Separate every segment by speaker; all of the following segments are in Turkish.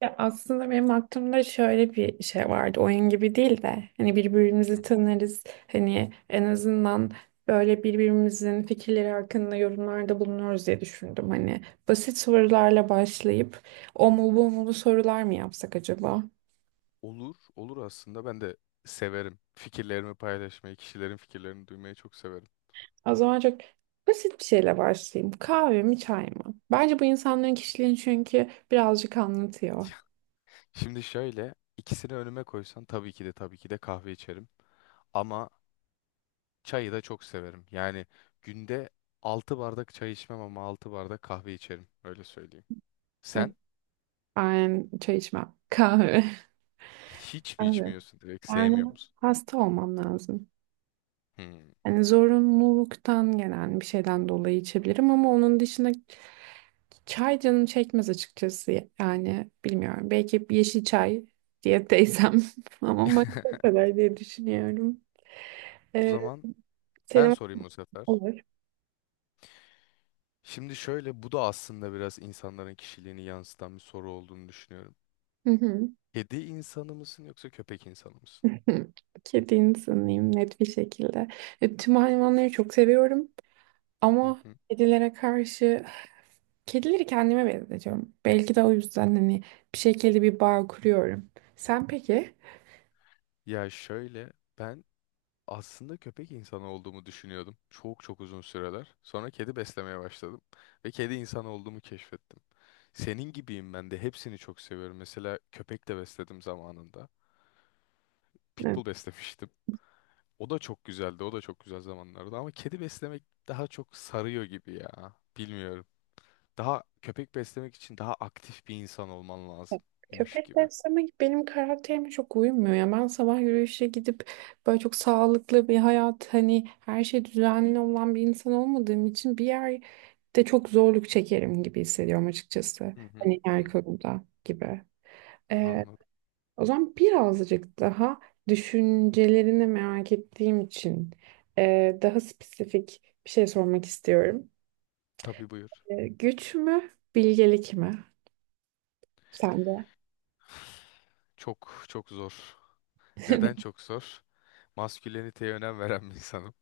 Speaker 1: Ya aslında benim aklımda şöyle bir şey vardı. Oyun gibi değil de hani birbirimizi tanırız. Hani en azından böyle birbirimizin fikirleri hakkında yorumlarda bulunuyoruz diye düşündüm. Hani basit sorularla başlayıp o mu bu mu sorular mı yapsak acaba?
Speaker 2: Olur, olur aslında. Ben de severim. Fikirlerimi paylaşmayı, kişilerin fikirlerini duymayı çok severim.
Speaker 1: O zaman çok basit bir şeyle başlayayım. Kahve mi çay mı? Bence bu insanların kişiliğini çünkü birazcık anlatıyor.
Speaker 2: Şimdi şöyle, ikisini önüme koysan tabii ki de kahve içerim. Ama çayı da çok severim. Yani günde 6 bardak çay içmem ama 6 bardak kahve içerim. Öyle söyleyeyim.
Speaker 1: Bak,
Speaker 2: Sen
Speaker 1: ben çay içmem. Kahve.
Speaker 2: hiç mi
Speaker 1: Kahve.
Speaker 2: içmiyorsun direkt? Sevmiyor
Speaker 1: Yani
Speaker 2: musun?
Speaker 1: hasta olmam lazım.
Speaker 2: Hmm.
Speaker 1: Yani zorunluluktan gelen bir şeyden dolayı içebilirim ama onun dışında çay canım çekmez açıkçası. Yani bilmiyorum. Belki bir yeşil çay diye teyzem ama makine o kadar diye düşünüyorum.
Speaker 2: O
Speaker 1: Ee,
Speaker 2: zaman ben
Speaker 1: senin
Speaker 2: sorayım bu sefer.
Speaker 1: olur.
Speaker 2: Şimdi şöyle, bu da aslında biraz insanların kişiliğini yansıtan bir soru olduğunu düşünüyorum.
Speaker 1: Hı hı.
Speaker 2: Kedi insanı mısın yoksa köpek insanı mısın?
Speaker 1: Kedi insanıyım net bir şekilde. E, tüm hayvanları çok seviyorum
Speaker 2: Hı
Speaker 1: ama
Speaker 2: hı.
Speaker 1: kedilere karşı kedileri kendime benzetiyorum. Belki de o yüzden hani bir şekilde bir bağ kuruyorum. Sen peki?
Speaker 2: Ya şöyle ben aslında köpek insanı olduğumu düşünüyordum. Çok çok uzun süreler. Sonra kedi beslemeye başladım ve kedi insanı olduğumu keşfettim. Senin gibiyim, ben de hepsini çok seviyorum. Mesela köpek de besledim zamanında. Pitbull beslemiştim. O da çok güzeldi. O da çok güzel zamanlardı ama kedi beslemek daha çok sarıyor gibi ya. Bilmiyorum. Daha köpek beslemek için daha aktif bir insan olman lazımmış
Speaker 1: Köpek
Speaker 2: gibi.
Speaker 1: besleme benim karakterime çok uymuyor ya. Ben sabah yürüyüşe gidip böyle çok sağlıklı bir hayat hani her şey düzenli olan bir insan olmadığım için bir yerde çok zorluk çekerim gibi hissediyorum açıkçası.
Speaker 2: Hı hı.
Speaker 1: Hani yer
Speaker 2: Hı.
Speaker 1: konuda gibi.
Speaker 2: Anladım.
Speaker 1: O zaman birazcık daha düşüncelerini merak ettiğim için daha spesifik bir şey sormak istiyorum.
Speaker 2: Tabii, buyur.
Speaker 1: E, güç mü, bilgelik mi? Sende.
Speaker 2: Çok çok zor. Neden çok zor? Masküleniteye önem veren bir insanım.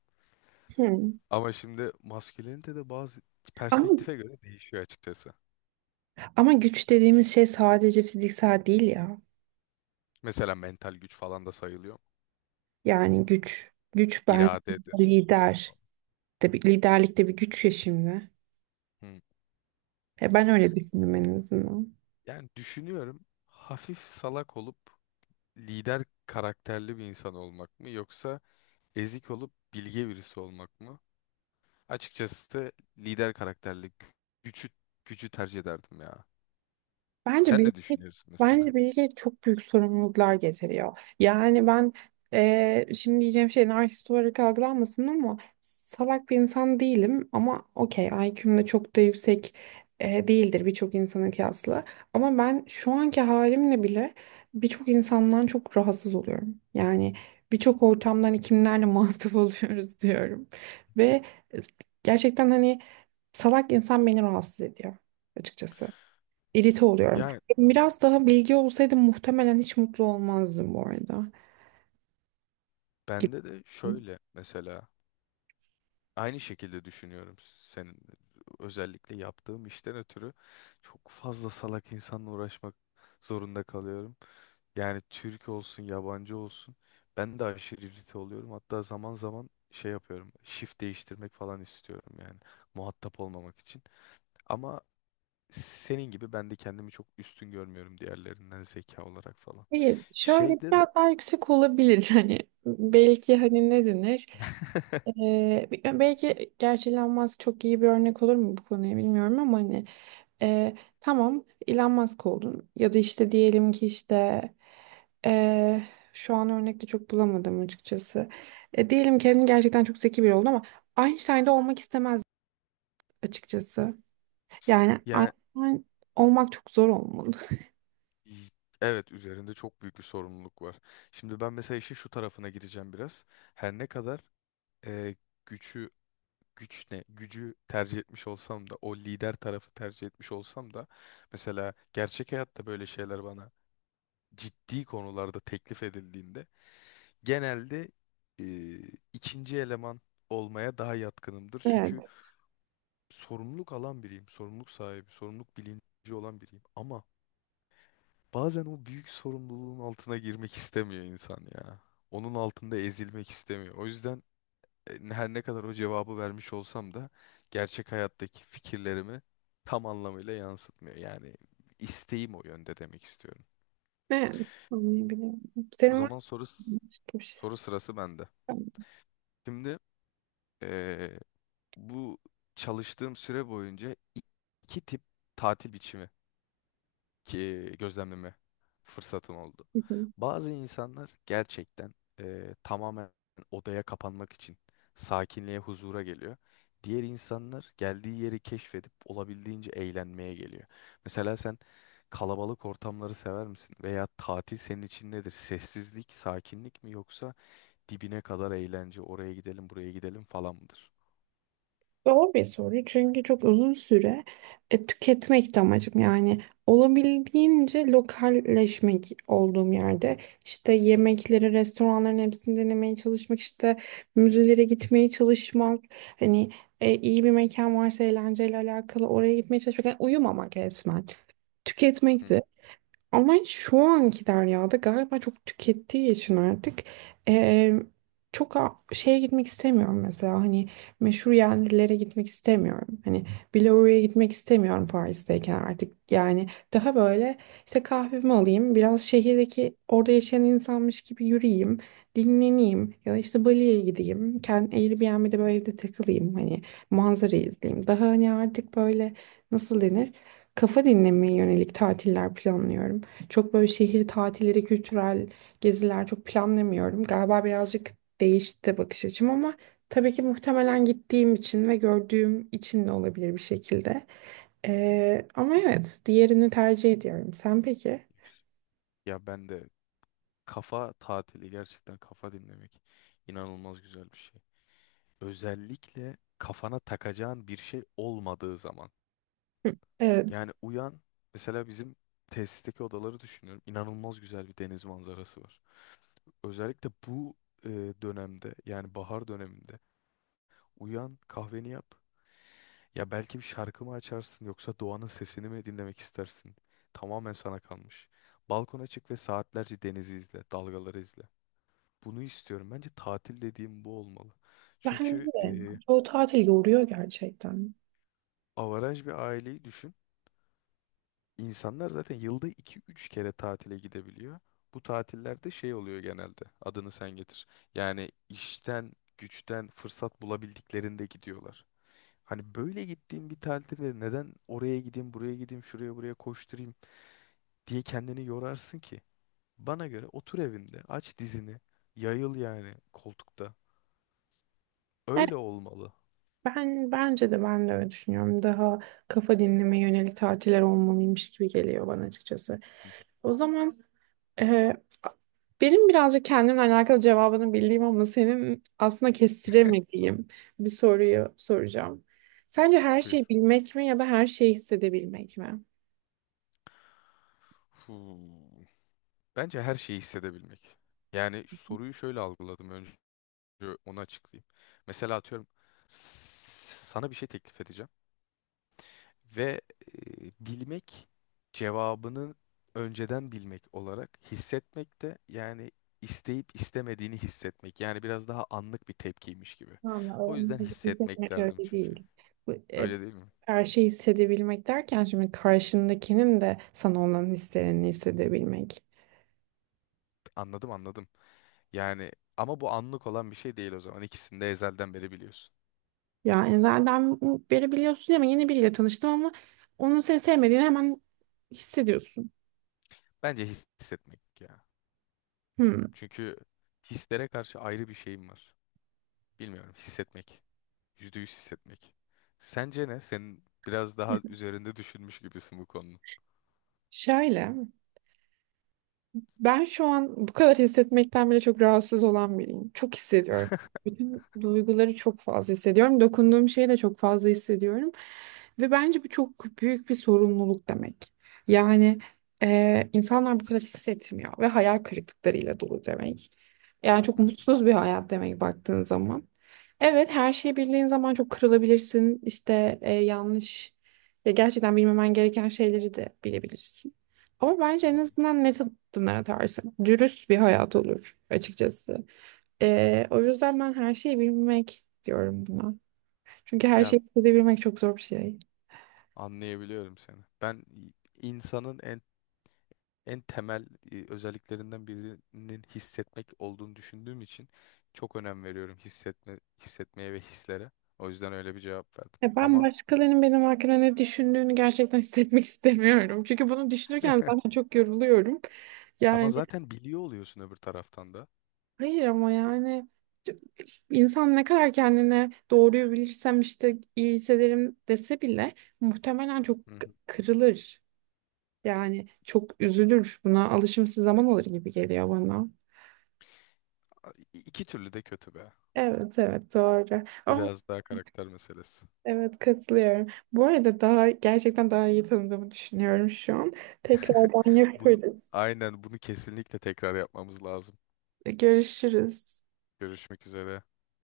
Speaker 1: Hmm.
Speaker 2: Ama şimdi maskülenite de bazı
Speaker 1: Ama,
Speaker 2: perspektife göre değişiyor açıkçası.
Speaker 1: ama güç dediğimiz şey sadece fiziksel değil ya.
Speaker 2: Mesela mental güç falan da sayılıyor.
Speaker 1: Yani güç ben
Speaker 2: İradedir.
Speaker 1: lider. Tabii liderlik de bir güç ya şimdi.
Speaker 2: Hı.
Speaker 1: E, ben öyle düşündüm en azından.
Speaker 2: Yani düşünüyorum, hafif salak olup lider karakterli bir insan olmak mı, yoksa ezik olup bilge birisi olmak mı? Açıkçası lider karakterli gücü gücü tercih ederdim ya.
Speaker 1: Bence
Speaker 2: Sen ne
Speaker 1: bilgi,
Speaker 2: düşünüyorsun mesela?
Speaker 1: bence bilgi çok büyük sorumluluklar getiriyor. Yani ben şimdi diyeceğim şey narsist olarak algılanmasın ama salak bir insan değilim ama okey IQ'm de çok da yüksek değildir birçok insana kıyasla. Ama ben şu anki halimle bile birçok insandan çok rahatsız oluyorum. Yani birçok ortamdan hani kimlerle muhatap oluyoruz diyorum. Ve gerçekten hani salak insan beni rahatsız ediyor açıkçası irite oluyorum.
Speaker 2: Ya,
Speaker 1: Biraz daha bilgi olsaydı muhtemelen hiç mutlu olmazdım bu arada. Gibi.
Speaker 2: bende de şöyle mesela aynı şekilde düşünüyorum senin. Özellikle yaptığım işten ötürü çok fazla salak insanla uğraşmak zorunda kalıyorum. Yani Türk olsun, yabancı olsun, ben de aşırı irite oluyorum. Hatta zaman zaman şey yapıyorum, shift değiştirmek falan istiyorum yani, muhatap olmamak için. Ama senin gibi ben de kendimi çok üstün görmüyorum diğerlerinden, zeka olarak falan.
Speaker 1: Hayır, şöyle
Speaker 2: Şeyde de
Speaker 1: biraz daha yüksek olabilir hani belki hani ne denir? Belki gerçi Elon Musk çok iyi bir örnek olur mu bu konuya bilmiyorum ama hani tamam Elon Musk oldun ya da işte diyelim ki e, şu an örnekte çok bulamadım açıkçası. E, diyelim ki hani gerçekten çok zeki biri oldun ama Einstein'da olmak istemez açıkçası. Yani
Speaker 2: yani.
Speaker 1: Einstein olmak çok zor olmalı.
Speaker 2: İ- Evet, üzerinde çok büyük bir sorumluluk var. Şimdi ben mesela işin şu tarafına gireceğim biraz. Her ne kadar e, gücü güç ne gücü tercih etmiş olsam da, o lider tarafı tercih etmiş olsam da, mesela gerçek hayatta böyle şeyler bana ciddi konularda teklif edildiğinde genelde e, ikinci eleman olmaya daha yatkınımdır. Çünkü
Speaker 1: Evet.
Speaker 2: sorumluluk alan biriyim, sorumluluk sahibi, sorumluluk bilinci olan biriyim. Ama bazen o büyük sorumluluğun altına girmek istemiyor insan ya. Onun altında ezilmek istemiyor. O yüzden her ne kadar o cevabı vermiş olsam da gerçek hayattaki fikirlerimi tam anlamıyla yansıtmıyor. Yani isteğim o yönde demek istiyorum.
Speaker 1: Evet. Anlayabiliyorum.
Speaker 2: O
Speaker 1: Senin var
Speaker 2: zaman
Speaker 1: mı başka bir şey?
Speaker 2: soru sırası bende. Şimdi e, bu çalıştığım süre boyunca iki tip tatil biçimi ki gözlemleme fırsatım oldu.
Speaker 1: Hı hı.
Speaker 2: Bazı insanlar gerçekten tamamen odaya kapanmak için sakinliğe, huzura geliyor. Diğer insanlar geldiği yeri keşfedip olabildiğince eğlenmeye geliyor. Mesela sen kalabalık ortamları sever misin? Veya tatil senin için nedir? Sessizlik, sakinlik mi, yoksa dibine kadar eğlence, oraya gidelim, buraya gidelim falan mıdır?
Speaker 1: Zor bir soru çünkü çok uzun süre tüketmek de amacım yani olabildiğince lokalleşmek olduğum yerde işte yemekleri restoranların hepsini denemeye çalışmak işte müzelere gitmeye çalışmak hani iyi bir mekan varsa eğlenceyle alakalı oraya gitmeye çalışmak yani uyumamak resmen
Speaker 2: Hmm.
Speaker 1: tüketmekti. Ama şu anki Derya'da galiba çok tükettiği için artık eee, şeye gitmek istemiyorum mesela hani meşhur yerlere gitmek istemiyorum. Hani Biloru'ya gitmek istemiyorum Paris'teyken artık yani daha böyle işte kahvemi alayım biraz şehirdeki orada yaşayan insanmış gibi yürüyeyim dinleneyim ya da işte Bali'ye gideyim kendi Airbnb'de böyle evde takılayım hani manzarayı izleyeyim. Daha hani artık böyle nasıl denir? Kafa dinlemeye yönelik tatiller planlıyorum. Çok böyle şehir tatilleri, kültürel geziler çok planlamıyorum. Galiba birazcık değişti bakış açım ama tabii ki muhtemelen gittiğim için ve gördüğüm için de olabilir bir şekilde. Ama evet, diğerini tercih ediyorum. Sen peki?
Speaker 2: Ya ben de kafa tatili, gerçekten kafa dinlemek inanılmaz güzel bir şey. Özellikle kafana takacağın bir şey olmadığı zaman.
Speaker 1: Evet.
Speaker 2: Yani uyan, mesela bizim tesisteki odaları düşünüyorum. İnanılmaz güzel bir deniz manzarası var. Özellikle bu e, dönemde, yani bahar döneminde, uyan kahveni yap. Ya belki bir şarkı mı açarsın, yoksa doğanın sesini mi dinlemek istersin? Tamamen sana kalmış. Balkona çık ve saatlerce denizi izle, dalgaları izle. Bunu istiyorum. Bence tatil dediğim bu olmalı.
Speaker 1: Ben
Speaker 2: Çünkü
Speaker 1: de. Çoğu tatil yoruyor gerçekten.
Speaker 2: avaraj bir aileyi düşün. İnsanlar zaten yılda iki üç kere tatile gidebiliyor. Bu tatillerde şey oluyor genelde. Adını sen getir. Yani işten, güçten fırsat bulabildiklerinde gidiyorlar. Hani böyle gittiğin bir tatilde, neden oraya gideyim, buraya gideyim, şuraya buraya koşturayım diye kendini yorarsın ki? Bana göre otur evinde, aç dizini, yayıl yani koltukta. Öyle olmalı.
Speaker 1: Ben de öyle düşünüyorum. Daha kafa dinleme yönelik tatiller olmalıymış gibi geliyor bana açıkçası.
Speaker 2: Hı,
Speaker 1: O zaman e, benim birazcık kendimle alakalı cevabını bildiğim ama senin aslında kestiremediğim bir soruyu soracağım. Sence her şeyi
Speaker 2: buyur.
Speaker 1: bilmek mi ya da her şeyi hissedebilmek mi?
Speaker 2: Hmm. Bence her şeyi hissedebilmek. Yani soruyu şöyle algıladım. Yo, onu açıklayayım. Mesela atıyorum, sana bir şey teklif edeceğim ve bilmek cevabını önceden bilmek olarak, hissetmek de yani isteyip istemediğini hissetmek. Yani biraz daha anlık bir tepkiymiş gibi.
Speaker 1: Ama
Speaker 2: O
Speaker 1: onlar
Speaker 2: yüzden hissetmek
Speaker 1: için
Speaker 2: derdim
Speaker 1: öyle
Speaker 2: çünkü.
Speaker 1: değil. Bu, e,
Speaker 2: Öyle değil mi?
Speaker 1: her şeyi hissedebilmek derken şimdi karşındakinin de sana olan hislerini hissedebilmek.
Speaker 2: Anladım, anladım. Yani ama bu anlık olan bir şey değil o zaman. İkisini de ezelden beri biliyorsun.
Speaker 1: Ya Enzel'den beri biliyorsun ama yeni biriyle tanıştım ama onun seni sevmediğini hemen hissediyorsun.
Speaker 2: Bence hissetmek ya.
Speaker 1: Hmm.
Speaker 2: Çünkü hislere karşı ayrı bir şeyim var. Bilmiyorum, hissetmek. %100 hissetmek. Sence ne? Senin biraz daha üzerinde düşünmüş gibisin bu konunun.
Speaker 1: Şöyle, ben şu an bu kadar hissetmekten bile çok rahatsız olan biriyim. Çok hissediyorum. Bütün duyguları çok fazla hissediyorum. Dokunduğum şeyi de çok fazla hissediyorum. Ve bence bu çok büyük bir sorumluluk demek. Yani insanlar bu kadar hissetmiyor ve hayal kırıklıklarıyla dolu demek. Yani çok
Speaker 2: Hı hı,
Speaker 1: mutsuz bir hayat demek baktığın zaman. Evet her şeyi bildiğin zaman çok kırılabilirsin. İşte yanlış ya gerçekten bilmemen gereken şeyleri de bilebilirsin. Ama bence
Speaker 2: hı
Speaker 1: en
Speaker 2: hı.
Speaker 1: azından net adımlar atarsın. Dürüst bir hayat olur açıkçası. O yüzden ben her şeyi bilmek diyorum buna. Çünkü her
Speaker 2: Ya,
Speaker 1: şeyi hissedebilmek çok zor bir şey.
Speaker 2: anlayabiliyorum seni. Ben insanın en temel özelliklerinden birinin hissetmek olduğunu düşündüğüm için çok önem veriyorum hissetmeye ve hislere. O yüzden öyle bir cevap verdim.
Speaker 1: Ya ben
Speaker 2: Ama
Speaker 1: başkalarının benim hakkında ne düşündüğünü gerçekten hissetmek istemiyorum. Çünkü bunu düşünürken zaten çok yoruluyorum.
Speaker 2: ama
Speaker 1: Yani
Speaker 2: zaten biliyor oluyorsun öbür taraftan da.
Speaker 1: hayır ama yani c- insan ne kadar kendine doğruyu bilirsem işte iyi hissederim dese bile muhtemelen çok
Speaker 2: Hı hı.
Speaker 1: kırılır. Yani çok üzülür buna alışması zaman alır gibi geliyor bana.
Speaker 2: İki türlü de kötü be.
Speaker 1: Evet doğru. Ama
Speaker 2: Biraz daha karakter meselesi.
Speaker 1: evet katılıyorum. Bu arada daha gerçekten daha iyi tanıdığımı düşünüyorum şu an. Tekrardan
Speaker 2: Bunu
Speaker 1: yaparız.
Speaker 2: aynen bunu kesinlikle tekrar yapmamız lazım.
Speaker 1: Görüşürüz.
Speaker 2: Görüşmek üzere.